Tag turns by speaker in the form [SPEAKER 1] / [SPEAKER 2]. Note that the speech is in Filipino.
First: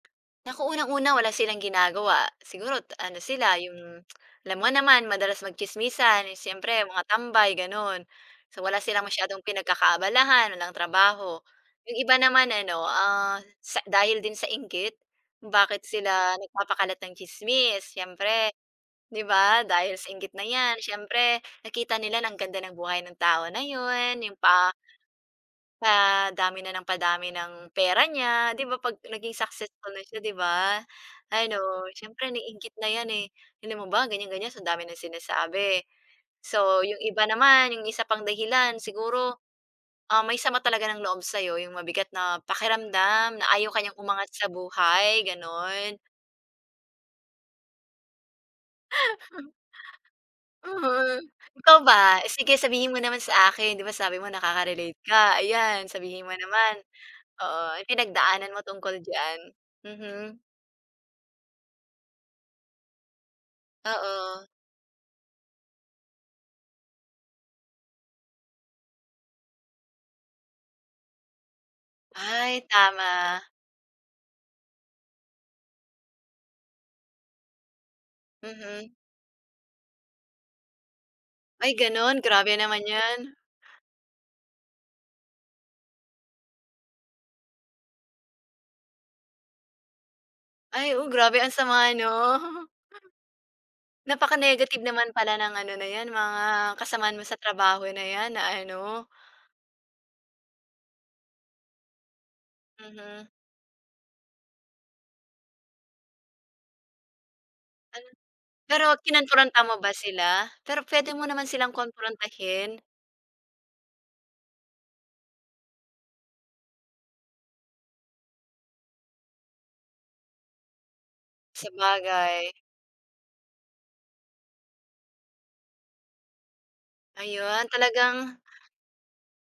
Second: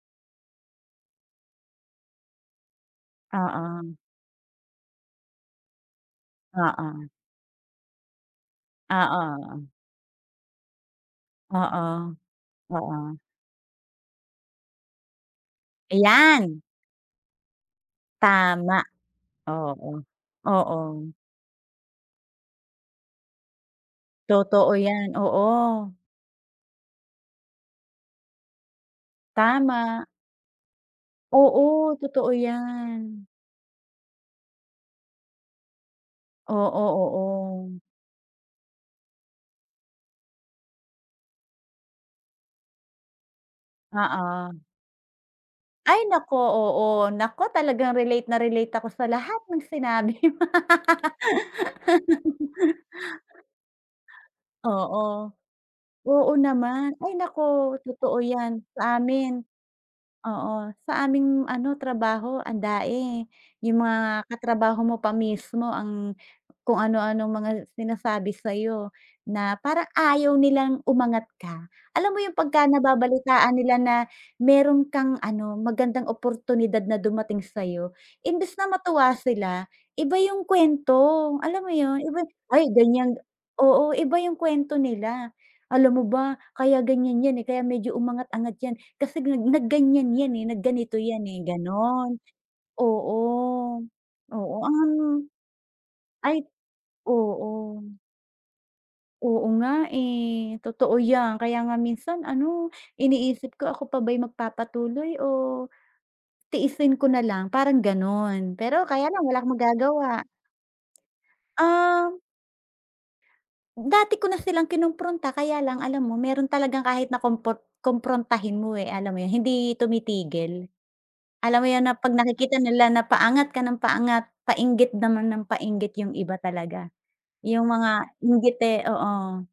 [SPEAKER 1] Naku, unang-una, wala silang ginagawa. Siguro, t ano sila,
[SPEAKER 2] Oo.
[SPEAKER 1] yung alam mo naman, madalas magtsismisan, eh, siyempre mga
[SPEAKER 2] Oo.
[SPEAKER 1] tambay, ganun. So, wala
[SPEAKER 2] Oo,
[SPEAKER 1] silang masyadong
[SPEAKER 2] oo.
[SPEAKER 1] pinagkakaabalahan, walang trabaho.
[SPEAKER 2] Oo.
[SPEAKER 1] Yung iba naman ano,
[SPEAKER 2] Oo.
[SPEAKER 1] ah, sa dahil din sa inggit, kung bakit sila
[SPEAKER 2] Ayan!
[SPEAKER 1] nagpapakalat ng tsismis. Siyempre,
[SPEAKER 2] Tama!
[SPEAKER 1] di ba? Dahil
[SPEAKER 2] Oo.
[SPEAKER 1] sa inggit na 'yan,
[SPEAKER 2] Oo.
[SPEAKER 1] siyempre nakita nila ang ganda ng buhay ng tao na yun, yung pa
[SPEAKER 2] Totoo 'yan, oo.
[SPEAKER 1] padami na nang padami ng pera niya. Di ba 'pag naging successful
[SPEAKER 2] Tama.
[SPEAKER 1] na siya, 'di ba? Ano,
[SPEAKER 2] Oo,
[SPEAKER 1] siyempre
[SPEAKER 2] totoo
[SPEAKER 1] naiinggit na 'yan,
[SPEAKER 2] 'yan.
[SPEAKER 1] eh. Alam mo ba, ganiyan-ganiyan sa dami ng sinasabi. So,
[SPEAKER 2] Oo,
[SPEAKER 1] yung iba naman,
[SPEAKER 2] oo.
[SPEAKER 1] yung isa pang dahilan, siguro, ah, may sama talaga ng loob sa'yo, yung mabigat na pakiramdam na ayaw ka niyang umangat sa
[SPEAKER 2] Oo.
[SPEAKER 1] buhay, gano'n.
[SPEAKER 2] Ay, naku. Oo, naku talagang relate na relate ako sa lahat ng sinabi mo.
[SPEAKER 1] Mm. Ikaw ba, sige sabihin mo naman sa akin. Di ba sabi mo nakaka-relate
[SPEAKER 2] Oo.
[SPEAKER 1] ka, ayan, sabihin
[SPEAKER 2] Oo
[SPEAKER 1] mo naman.
[SPEAKER 2] naman. Ay,
[SPEAKER 1] Oo,
[SPEAKER 2] naku!
[SPEAKER 1] anong
[SPEAKER 2] Totoo
[SPEAKER 1] pinagdaanan
[SPEAKER 2] 'yan
[SPEAKER 1] mo tungkol
[SPEAKER 2] sa
[SPEAKER 1] diyan?
[SPEAKER 2] amin.
[SPEAKER 1] Mhm.
[SPEAKER 2] Oo, sa aming ano, trabaho andami. Yung mga
[SPEAKER 1] Oo.
[SPEAKER 2] katrabaho mo pa mismo ang kung ano-anong mga sinasabi sa'yo na parang ayaw nilang umangat ka. Alam mo yung pagka
[SPEAKER 1] Ay, tama.
[SPEAKER 2] nababalitaan nila na meron kang ano, magandang oportunidad na dumating sa'yo, imbes na
[SPEAKER 1] Mhm.
[SPEAKER 2] matuwa sila, iba yung kuwento. Alam
[SPEAKER 1] Ay,
[SPEAKER 2] mo yun, iba
[SPEAKER 1] gano'n? Grabe
[SPEAKER 2] ay,
[SPEAKER 1] naman
[SPEAKER 2] ganiyan.
[SPEAKER 1] 'yan.
[SPEAKER 2] Oo, iba yung kuwento nila. Alam mo ba, kaya ganiyan 'yan, eh, kaya medyo umangat-angat 'yan, kasi nag nag-ganiyan 'yan, eh,
[SPEAKER 1] Ay,
[SPEAKER 2] nag-ganito
[SPEAKER 1] oh,
[SPEAKER 2] 'yan, eh,
[SPEAKER 1] grabe ang sama 'no.
[SPEAKER 2] gano'n. Oo. Oo,
[SPEAKER 1] Napaka-negative
[SPEAKER 2] an
[SPEAKER 1] naman pala ng ano na 'yan,
[SPEAKER 2] ay,
[SPEAKER 1] mga kasamahan mo sa
[SPEAKER 2] oo.
[SPEAKER 1] trabaho na 'yan na ano
[SPEAKER 2] Oo nga, eh. Totoo 'yan. Kaya nga minsan ano,
[SPEAKER 1] Mhm.
[SPEAKER 2] iniisip ko, ako pa ba'y magpapatuloy o tiisin ko na lang, parang
[SPEAKER 1] Ano
[SPEAKER 2] gano'n. Pero
[SPEAKER 1] pero
[SPEAKER 2] kaya lang, wala kang
[SPEAKER 1] kinompronta mo ba
[SPEAKER 2] magagawa.
[SPEAKER 1] sila? Pero puwede mo naman silang
[SPEAKER 2] Um
[SPEAKER 1] komprontahin.
[SPEAKER 2] Dati ko na silang kinompronta. Kaya lang alam mo, meron talagang kahit na kompor komprontahin mo, eh, alam mo yun, hindi tumitigil. Alam mo yun na 'pag
[SPEAKER 1] Sabagay.
[SPEAKER 2] nakikita nila na paangat ka nang paangat, painggit naman nang painggit yung iba talaga, yung
[SPEAKER 1] Ayon,
[SPEAKER 2] mga
[SPEAKER 1] talagang
[SPEAKER 2] inggite oo.